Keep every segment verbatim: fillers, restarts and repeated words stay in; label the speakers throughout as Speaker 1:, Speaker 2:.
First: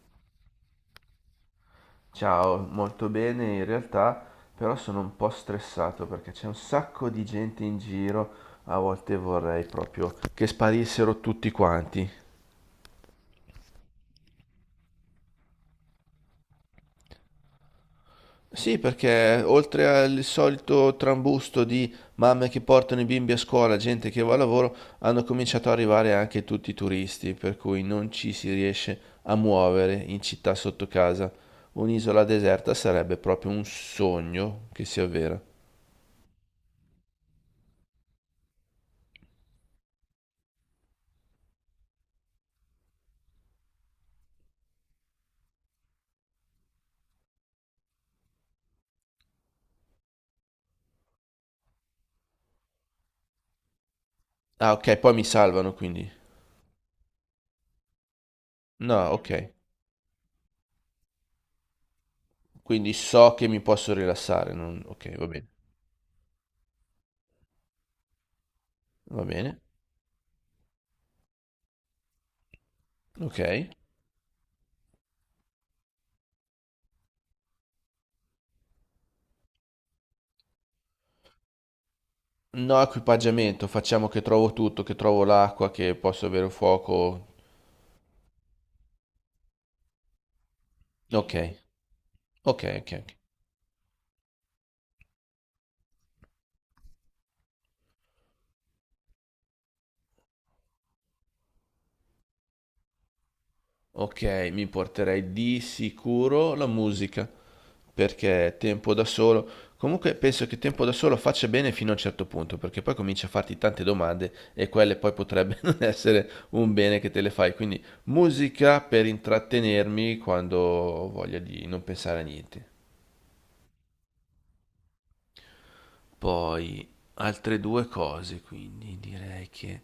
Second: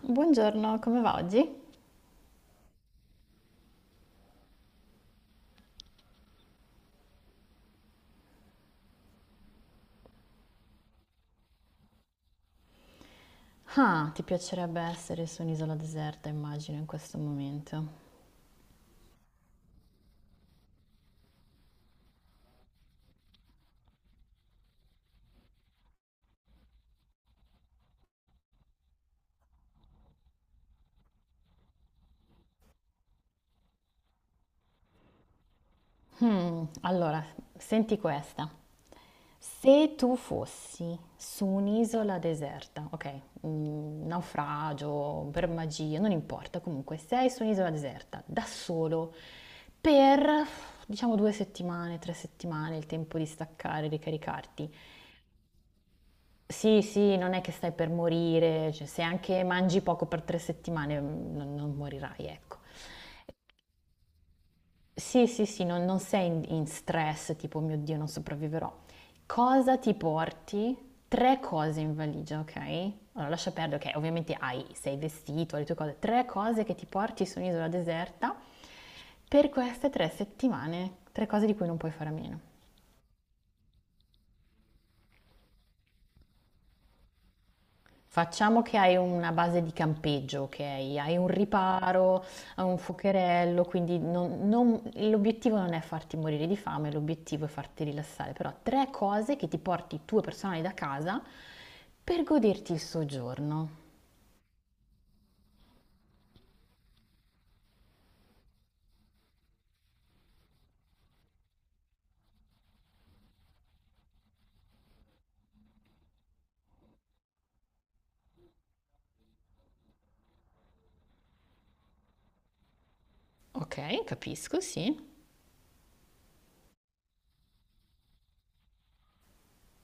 Speaker 1: Buongiorno, come va oggi?
Speaker 2: Ciao, molto bene in realtà, però sono un po' stressato perché c'è un sacco di gente in giro, a volte vorrei proprio che sparissero tutti quanti.
Speaker 1: Ah, ti piacerebbe essere su un'isola deserta, immagino, in questo momento.
Speaker 2: Sì, perché oltre al solito trambusto di mamme che portano i bimbi a scuola, gente che va al lavoro, hanno cominciato ad arrivare anche tutti i turisti, per cui non ci si riesce a muovere in città sotto casa. Un'isola deserta sarebbe proprio un sogno che si avvera.
Speaker 1: Hmm, allora, senti questa. Se tu fossi su un'isola deserta, ok, mm, naufragio, per magia, non importa, comunque sei su un'isola deserta, da solo, per diciamo due settimane, tre settimane, il tempo di staccare, ricaricarti.
Speaker 2: Ah, ok, poi mi salvano quindi.
Speaker 1: Sì, sì, non è che stai per morire, cioè, se
Speaker 2: No, ok.
Speaker 1: anche mangi poco per tre settimane mm, non, non morirai, ecco.
Speaker 2: Quindi so che mi posso rilassare. non- Ok, va
Speaker 1: Sì,
Speaker 2: bene.
Speaker 1: sì, sì, non, non sei in, in stress, tipo, "Oh mio Dio, non sopravviverò."
Speaker 2: Va bene.
Speaker 1: Cosa ti porti? Tre cose in valigia, ok? Allora lascia
Speaker 2: Ok.
Speaker 1: perdere che ovviamente hai, sei vestito, le tue cose. Tre cose che ti porti su un'isola deserta per queste tre settimane, tre cose di cui non puoi fare a meno.
Speaker 2: No equipaggiamento, facciamo che trovo tutto, che trovo l'acqua, che posso avere un fuoco.
Speaker 1: Facciamo che hai una base di campeggio, ok? Hai un
Speaker 2: Ok,
Speaker 1: riparo,
Speaker 2: ok,
Speaker 1: hai un
Speaker 2: ok. Ok.
Speaker 1: fuocherello, quindi non- non- l'obiettivo non è farti morire di fame, l'obiettivo è farti rilassare, però tre cose che ti porti tue personali da casa per goderti il soggiorno.
Speaker 2: Ok, mi porterei di sicuro la musica, perché tempo da solo. Comunque penso che tempo da solo faccia bene fino a un certo punto, perché poi comincia a farti tante domande e quelle poi potrebbe non essere un bene che te le fai. Quindi musica per intrattenermi quando ho voglia di non pensare a niente.
Speaker 1: Ok, capisco, sì.
Speaker 2: Poi altre due cose, quindi direi che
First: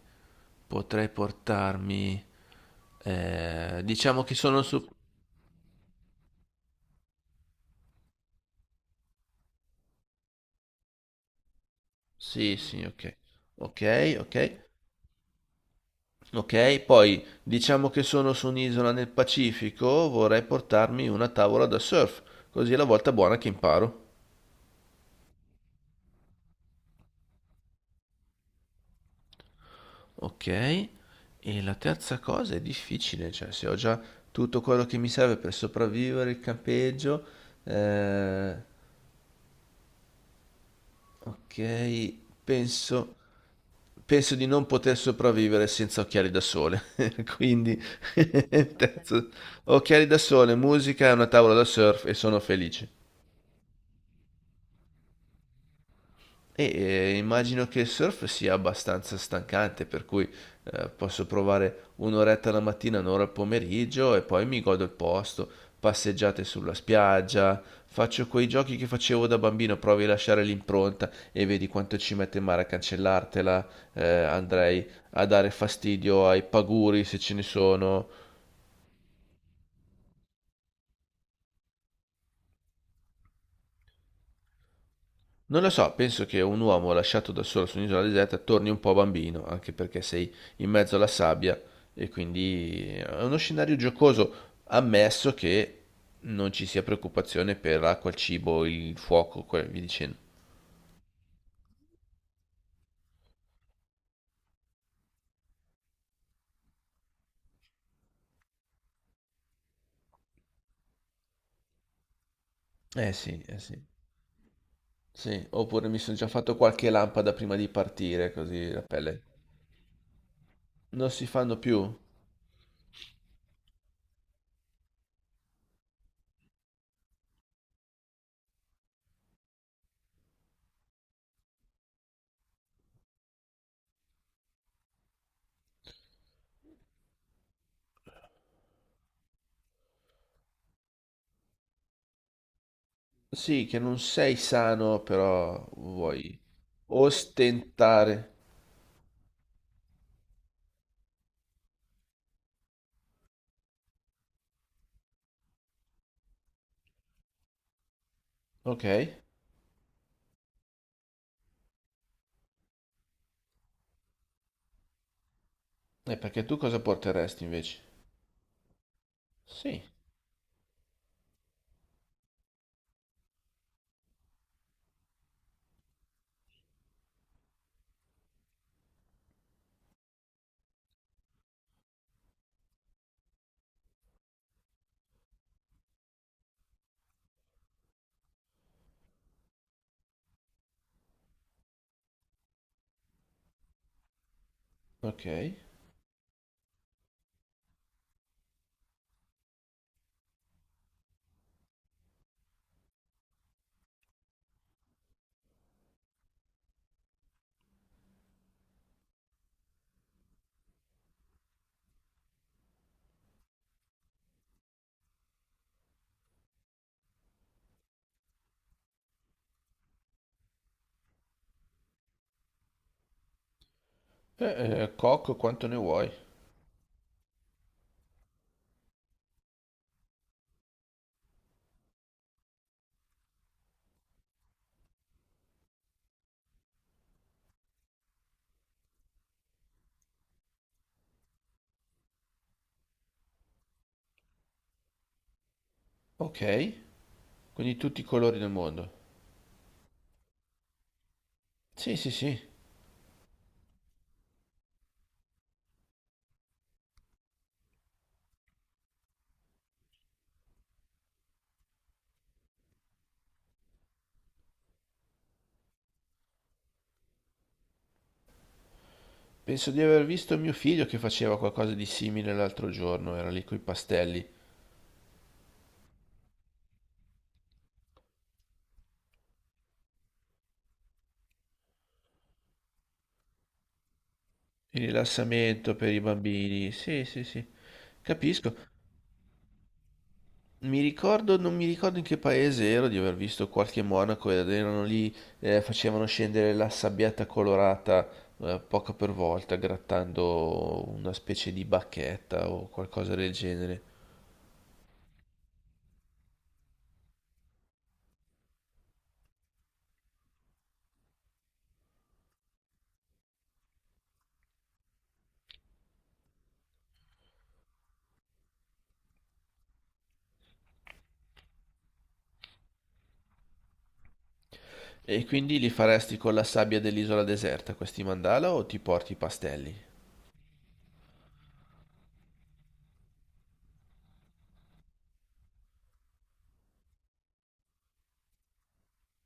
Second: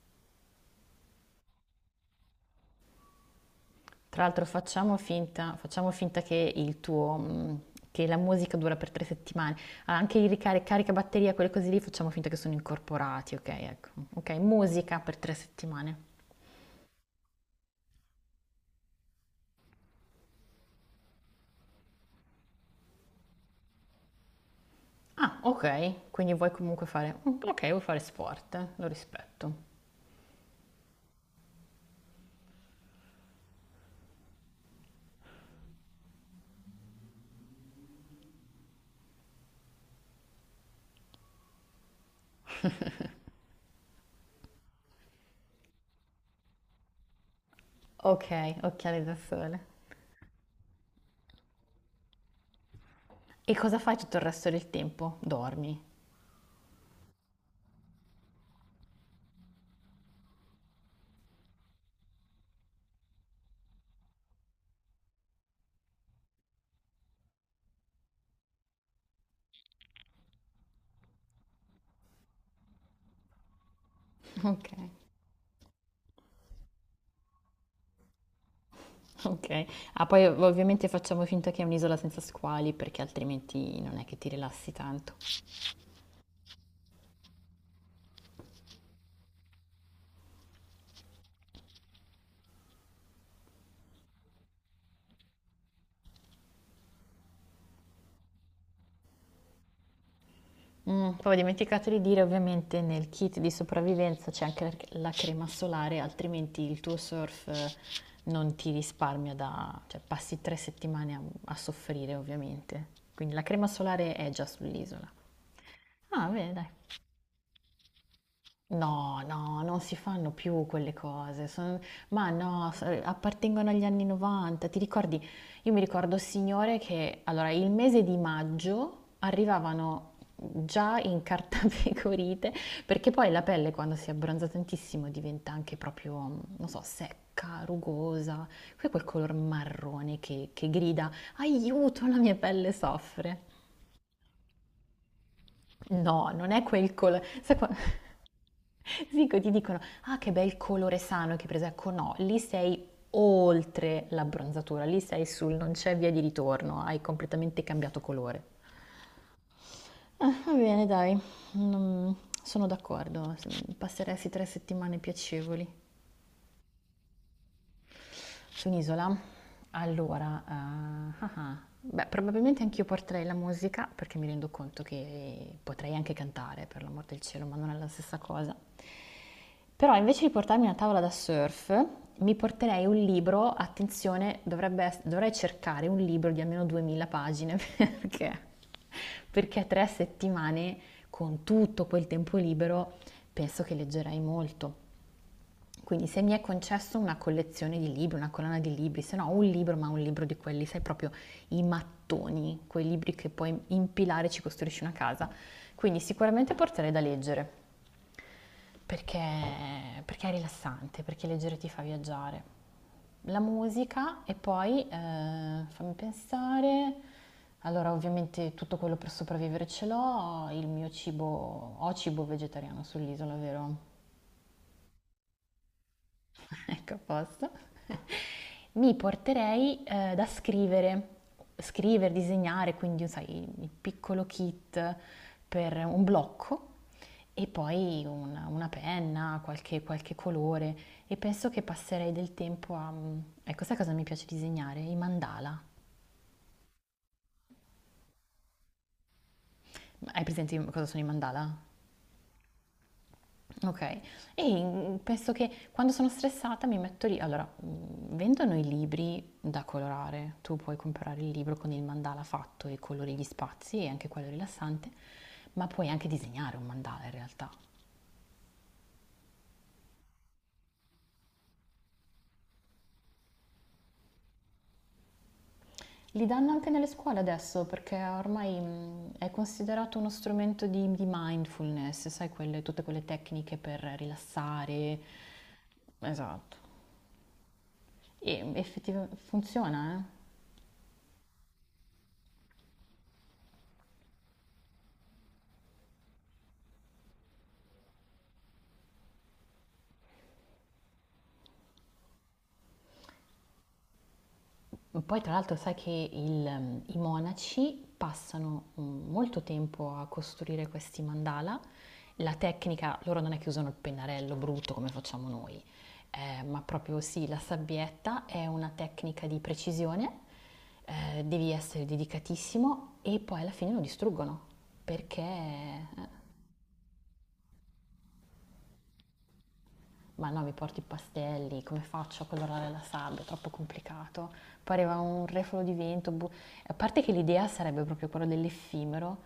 Speaker 2: potrei portarmi... eh, diciamo
Speaker 1: Tra
Speaker 2: che
Speaker 1: l'altro
Speaker 2: sono su...
Speaker 1: facciamo finta, facciamo finta che il tuo, mm, che la musica dura per tre settimane. Ah, anche il ricarica caricabatteria, quelle cose lì, facciamo finta che sono
Speaker 2: Sì, sì, ok.
Speaker 1: incorporati, ok? Ecco.
Speaker 2: Ok,
Speaker 1: Ok,
Speaker 2: ok.
Speaker 1: musica per tre settimane.
Speaker 2: Ok, poi diciamo che sono su un'isola nel Pacifico, vorrei portarmi una tavola da surf, così è la volta buona che imparo.
Speaker 1: Ah, ok, quindi vuoi comunque fare. mm, Ok, vuoi fare sport, lo rispetto.
Speaker 2: Ok, e la terza cosa è difficile, cioè se ho già tutto quello che mi serve per sopravvivere il campeggio, eh, ok, penso penso di non poter sopravvivere senza occhiali da sole. Quindi,
Speaker 1: Ok, occhiali da
Speaker 2: terzo,
Speaker 1: sole.
Speaker 2: occhiali da sole, musica e una tavola da surf e sono felice.
Speaker 1: E cosa fai tutto il resto del tempo? Dormi.
Speaker 2: E eh, immagino che il surf sia abbastanza stancante, per cui eh, posso provare un'oretta la mattina, un'ora al pomeriggio e poi mi godo il posto, passeggiate sulla spiaggia, faccio quei giochi che facevo da bambino, provi a lasciare l'impronta e vedi quanto ci mette in mare a cancellartela, eh,
Speaker 1: Ok,
Speaker 2: andrei a dare fastidio ai paguri se ce ne sono.
Speaker 1: ok. Ah, poi ovviamente facciamo finta che è un'isola senza squali perché altrimenti non è che ti rilassi tanto.
Speaker 2: Non lo so, penso che un uomo lasciato da solo su un'isola deserta torni un po' bambino, anche perché sei in mezzo alla sabbia e quindi è uno scenario giocoso, ammesso che non ci sia preoccupazione per l'acqua, il cibo, il fuoco, que- via dicendo.
Speaker 1: Mh, poi ho dimenticato di dire ovviamente nel kit di sopravvivenza c'è anche la c la crema solare, altrimenti il tuo surf eh, non ti risparmia da cioè passi tre settimane a a soffrire ovviamente.
Speaker 2: Eh
Speaker 1: Quindi
Speaker 2: sì,
Speaker 1: la
Speaker 2: eh
Speaker 1: crema
Speaker 2: sì.
Speaker 1: solare è già sull'isola.
Speaker 2: Sì, oppure mi sono già
Speaker 1: Ah, bene
Speaker 2: fatto
Speaker 1: dai.
Speaker 2: qualche lampada prima di partire, così la
Speaker 1: No,
Speaker 2: pelle.
Speaker 1: no, non si fanno più quelle
Speaker 2: Non si
Speaker 1: cose,
Speaker 2: fanno
Speaker 1: son-
Speaker 2: più?
Speaker 1: ma no, so- appartengono agli anni novanta. Ti ricordi? Io mi ricordo, signore, che allora il mese di maggio arrivavano già in cartapecorite, perché poi la pelle quando si abbronza tantissimo diventa anche proprio, non so, secca, rugosa, poi quel color marrone che, che grida, aiuto, la mia pelle soffre.
Speaker 2: Sì, che non sei sano, però
Speaker 1: No,
Speaker 2: vuoi
Speaker 1: non è quel colore.
Speaker 2: ostentare.
Speaker 1: Dico, ti dicono, ah che bel colore sano che hai preso, ecco no, lì sei oltre l'abbronzatura, lì sei sul non c'è via di ritorno, hai completamente cambiato colore.
Speaker 2: Ok, e
Speaker 1: Ah, va bene, dai. Non- Sono d'accordo, passeresti tre settimane piacevoli
Speaker 2: perché tu cosa porteresti invece?
Speaker 1: su un'isola.
Speaker 2: Sì,
Speaker 1: Allora, eh, ah ah. Beh, probabilmente anch'io porterei la musica perché mi rendo conto che potrei anche cantare, per l'amor del cielo, ma non è la stessa cosa. Però invece di portarmi una tavola da surf, mi porterei un libro, attenzione, dovrebbe ess- dovrei cercare un libro di almeno duemila pagine perché, perché tre settimane con tutto quel tempo libero penso che leggerei molto.
Speaker 2: ok. Eh,
Speaker 1: Quindi se mi è concesso una collezione di libri, una colonna di libri, se no un libro, ma un libro di quelli, sai proprio i mattoni, quei libri che puoi impilare e ci costruisci una casa. Quindi sicuramente porterei da leggere, perché, perché è rilassante, perché leggere ti fa viaggiare. La musica e poi, eh, fammi pensare, allora ovviamente tutto quello per sopravvivere ce l'ho, il mio cibo, ho cibo vegetariano sull'isola, vero?
Speaker 2: eh, cocco quanto ne vuoi.
Speaker 1: Ecco, a posto. Mi porterei eh, da scrivere, scrivere, disegnare, quindi sai, il piccolo kit per un blocco e poi una, una penna, qualche, qualche colore e penso che passerei del tempo a. mm, Ecco, sai cosa mi piace disegnare? I mandala.
Speaker 2: Ok, quindi tutti i colori del mondo.
Speaker 1: Hai presente cosa sono i mandala?
Speaker 2: Sì, sì, sì.
Speaker 1: Okay. E, mhmm, penso che quando sono stressata mi metto lì allora, mhmm, vendono i libri da colorare, tu puoi comprare il libro con il mandala fatto e colori gli spazi e anche quello è rilassante, ma puoi anche disegnare un mandala in realtà.
Speaker 2: Penso di aver visto mio figlio che faceva qualcosa di simile l'altro giorno, era lì coi pastelli.
Speaker 1: Li danno anche nelle scuole adesso perché ormai, mhmm, è considerato uno strumento di di mindfulness, sai quelle tutte quelle tecniche per
Speaker 2: Il
Speaker 1: rilassare.
Speaker 2: rilassamento per i
Speaker 1: Esatto.
Speaker 2: bambini. Sì, sì, sì.
Speaker 1: E
Speaker 2: Capisco.
Speaker 1: effettiva funziona, eh.
Speaker 2: Mi ricordo, non mi ricordo in che paese ero di aver visto qualche monaco ed erano lì, eh, facevano scendere la sabbietta colorata, eh, poco per volta, grattando una specie di bacchetta o qualcosa del genere.
Speaker 1: Poi tra l'altro sai che il- ehm, i monaci passano mm, molto tempo a costruire questi mandala. La tecnica, loro non è che usano il pennarello brutto come facciamo noi, eh, ma proprio sì, la sabbietta è una tecnica di precisione, eh, devi essere dedicatissimo e poi alla fine lo distruggono perché
Speaker 2: E quindi li
Speaker 1: eh,
Speaker 2: faresti con la sabbia dell'isola deserta questi mandala o ti porti i pastelli?
Speaker 1: ma no, mi porti i pastelli, come faccio a colorare la sabbia, è troppo complicato. Pareva un refolo di vento. Bu- a parte che l'idea sarebbe proprio quella dell'effimero,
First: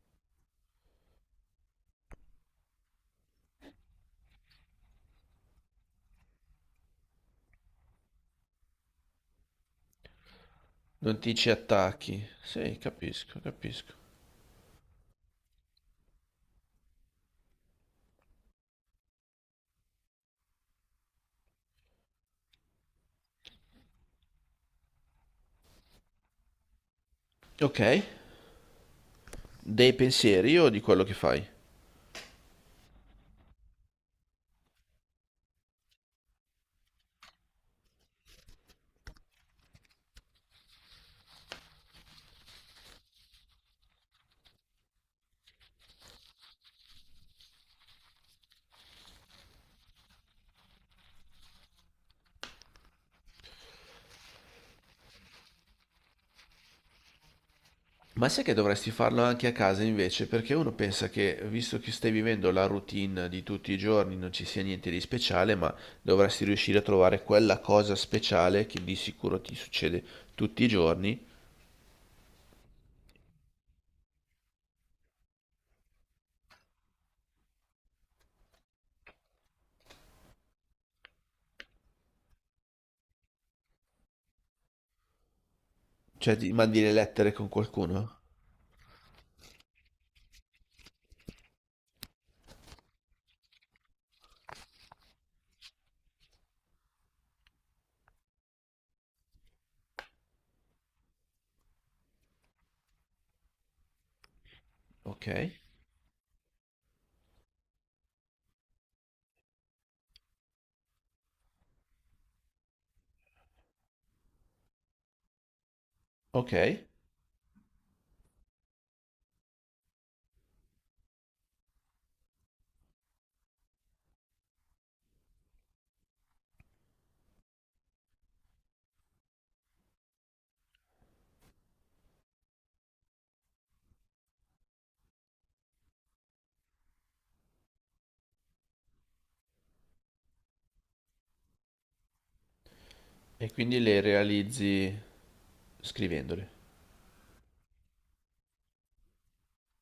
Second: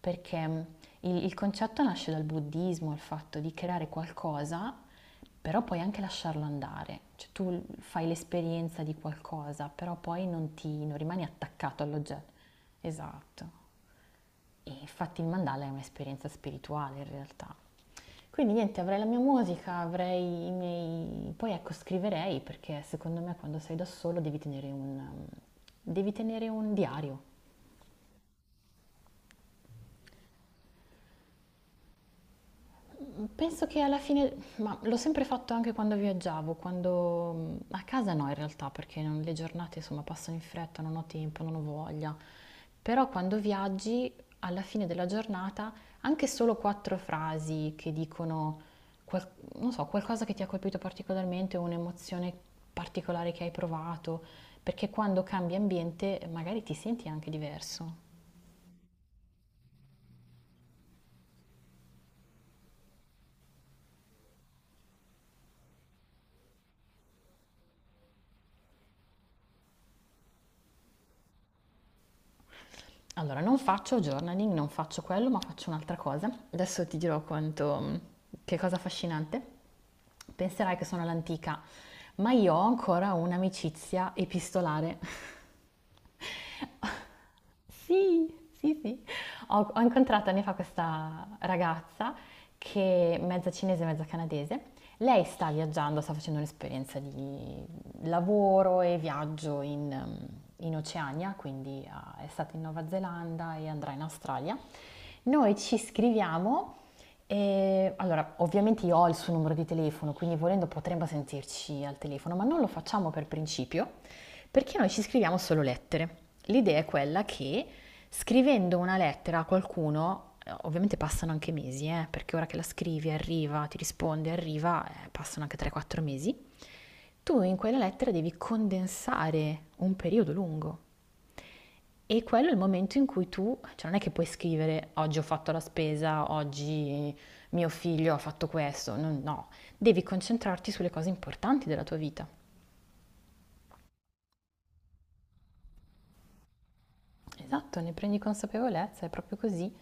Speaker 1: perché mh, il, il concetto nasce dal buddismo, il fatto di creare qualcosa, però puoi anche lasciarlo andare. Cioè tu l- fai l'esperienza di qualcosa, però poi non ti, non
Speaker 2: Non
Speaker 1: rimani
Speaker 2: ti ci
Speaker 1: attaccato
Speaker 2: attacchi?
Speaker 1: all'oggetto.
Speaker 2: Sì, capisco,
Speaker 1: Esatto.
Speaker 2: capisco.
Speaker 1: E infatti il mandala è un'esperienza spirituale in realtà. Quindi niente, avrei la mia musica, avrei i miei. Poi ecco, scriverei perché secondo me quando sei da solo devi tenere un, devi tenere un diario.
Speaker 2: Ok, dei pensieri o di quello che fai?
Speaker 1: Penso che alla fine, ma l'ho sempre fatto anche quando viaggiavo, quando mm, a casa no in realtà, perché non- le giornate insomma passano in fretta, non ho tempo, non ho voglia. Però quando viaggi, alla fine della giornata, anche solo quattro frasi che dicono, qual- non so, qualcosa che ti ha colpito particolarmente, un'emozione particolare che hai provato, perché quando cambi ambiente magari ti senti anche diverso.
Speaker 2: Ma sai che dovresti farlo anche a casa invece, perché uno pensa che, visto che stai vivendo la routine di tutti i giorni, non ci sia niente di speciale, ma dovresti riuscire a trovare quella cosa speciale che di sicuro ti succede tutti i giorni.
Speaker 1: Allora, non faccio journaling, non faccio quello, ma faccio un'altra cosa. Adesso ti dirò quanto, che cosa affascinante. Penserai che sono all'antica, ma io ho ancora un'amicizia epistolare.
Speaker 2: Cioè, ti mandi le lettere con qualcuno?
Speaker 1: Sì, sì, sì. Ho, ho incontrato anni fa questa ragazza che è mezza cinese, mezza canadese. Lei sta viaggiando, sta facendo un'esperienza di lavoro e viaggio in, ehm, in Oceania, quindi ah, è stata in Nuova Zelanda e andrà in Australia.
Speaker 2: Ok,
Speaker 1: Noi ci scriviamo e allora ovviamente io ho il suo numero di telefono, quindi volendo potremmo sentirci al telefono, ma non lo facciamo per principio perché noi ci scriviamo solo lettere. L'idea
Speaker 2: ok.
Speaker 1: è quella che scrivendo una lettera a qualcuno, eh, ovviamente passano anche mesi, eh, perché ora che la scrivi arriva, ti risponde, arriva, eh, passano anche tre quattro mesi, tu in quella lettera devi condensare un periodo lungo. E quello è il momento in cui tu, cioè non è che puoi scrivere oggi ho fatto la spesa, oggi mio figlio ha fatto questo, no, no. Devi concentrarti sulle cose importanti della tua vita.
Speaker 2: E quindi le realizzi scrivendole.
Speaker 1: Esatto, ne prendi consapevolezza, è proprio così,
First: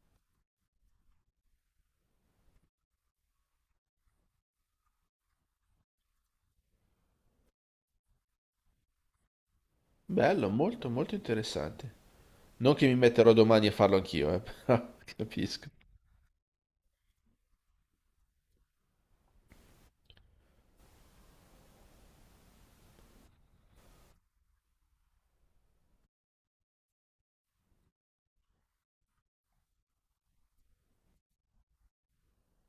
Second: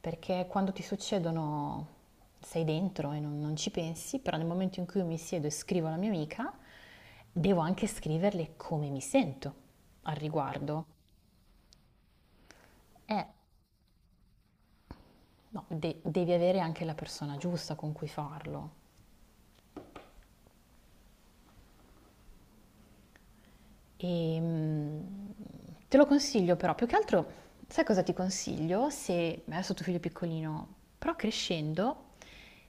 Speaker 1: perché quando ti succedono sei dentro e non, non ci pensi, però nel momento in cui io mi siedo e scrivo alla mia amica, devo anche scriverle come mi sento al
Speaker 2: Bello,
Speaker 1: riguardo.
Speaker 2: molto, molto interessante. Non che mi
Speaker 1: Eh,
Speaker 2: metterò domani a farlo anch'io, eh, però
Speaker 1: no,
Speaker 2: capisco.
Speaker 1: de- devi avere anche la persona giusta con cui farlo. E, mm, te lo consiglio però, più che altro, sai cosa ti consiglio? Se adesso tuo figlio è piccolino, però crescendo,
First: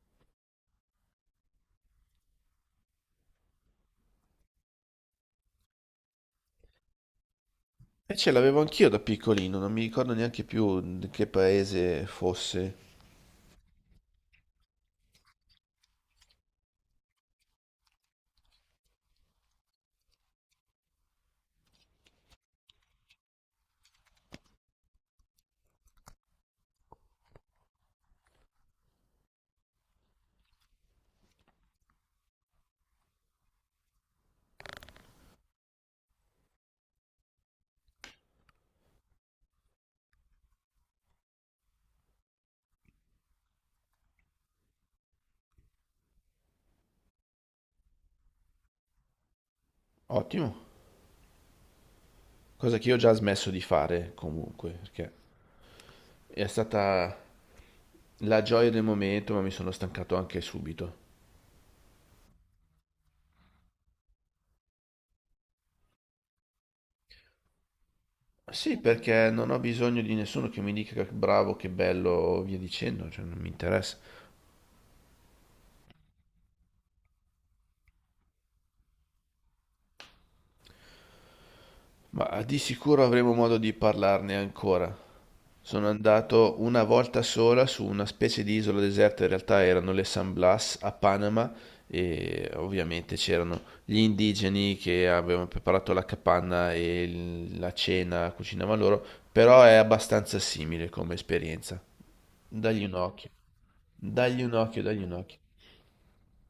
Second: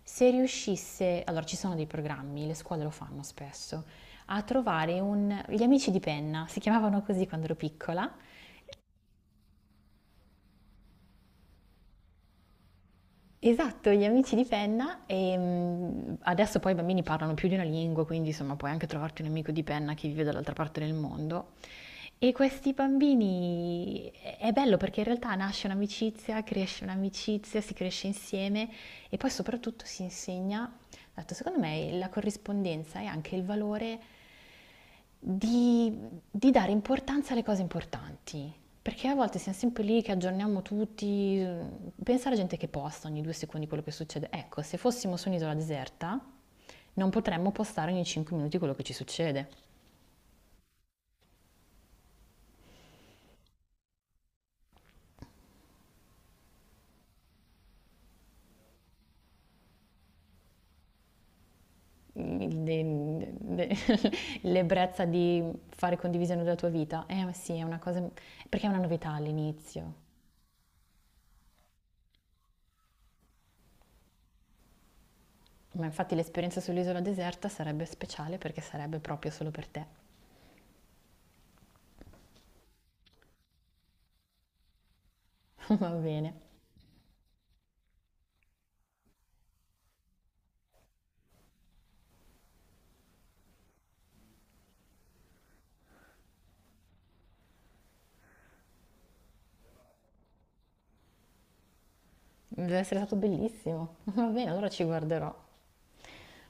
Speaker 1: se riuscisse, allora ci sono dei programmi, le scuole lo fanno spesso, a trovare un, gli amici di penna, si chiamavano così quando ero piccola.
Speaker 2: E ce l'avevo anch'io da piccolino, non mi ricordo neanche più di che paese fosse.
Speaker 1: Esatto, gli amici di penna e mm, adesso poi i bambini parlano più di una lingua, quindi insomma puoi anche trovarti un amico di penna che vive dall'altra parte del mondo. E questi bambini è è bello perché in realtà nasce un'amicizia, cresce un'amicizia, si cresce insieme e poi soprattutto si insegna, dato secondo me la corrispondenza e anche il valore di, di dare importanza alle cose importanti. Perché a volte siamo sempre lì che aggiorniamo tutti, pensa alla gente che posta ogni due secondi quello che succede. Ecco, se fossimo su un'isola deserta non potremmo postare ogni cinque minuti quello che ci succede.
Speaker 2: Ottimo, cosa che io ho già smesso di fare comunque, perché è stata la gioia del momento, ma mi sono stancato anche subito.
Speaker 1: il- de- de- L'ebbrezza di fare condivisione della tua vita. Eh ma sì, è una cosa, perché è
Speaker 2: Sì,
Speaker 1: una novità
Speaker 2: perché non ho
Speaker 1: all'inizio.
Speaker 2: bisogno di nessuno che mi dica che bravo, che bello, via dicendo, cioè non mi interessa.
Speaker 1: Ma infatti l'esperienza sull'isola deserta sarebbe speciale perché sarebbe proprio solo per te.
Speaker 2: Ma di sicuro avremo modo di parlarne ancora. Sono
Speaker 1: Va bene,
Speaker 2: andato una volta sola su una specie di isola deserta, in realtà erano le San Blas a Panama e ovviamente c'erano gli indigeni che avevano preparato la capanna e il- la cena cucinavano loro, però è abbastanza simile come esperienza.
Speaker 1: deve
Speaker 2: Dagli un
Speaker 1: essere stato
Speaker 2: occhio,
Speaker 1: bellissimo. Va
Speaker 2: dagli
Speaker 1: bene,
Speaker 2: un
Speaker 1: allora
Speaker 2: occhio,
Speaker 1: ci
Speaker 2: dagli un
Speaker 1: guarderò.
Speaker 2: occhio.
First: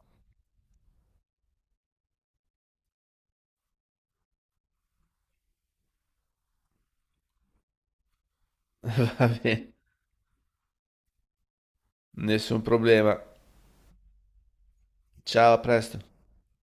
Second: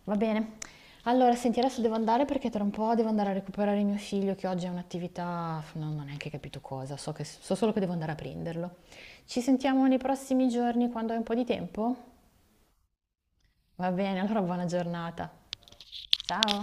Speaker 1: Va bene. Allora, senti, adesso devo andare perché tra un po' devo andare a recuperare mio figlio che oggi è un'attività, non ho neanche capito cosa, so che- so solo che devo andare a prenderlo.
Speaker 2: Va
Speaker 1: Ci
Speaker 2: bene,
Speaker 1: sentiamo nei prossimi giorni quando hai un po' di tempo?
Speaker 2: nessun problema.
Speaker 1: Va bene, allora buona giornata.
Speaker 2: Ciao, a presto.
Speaker 1: Ciao.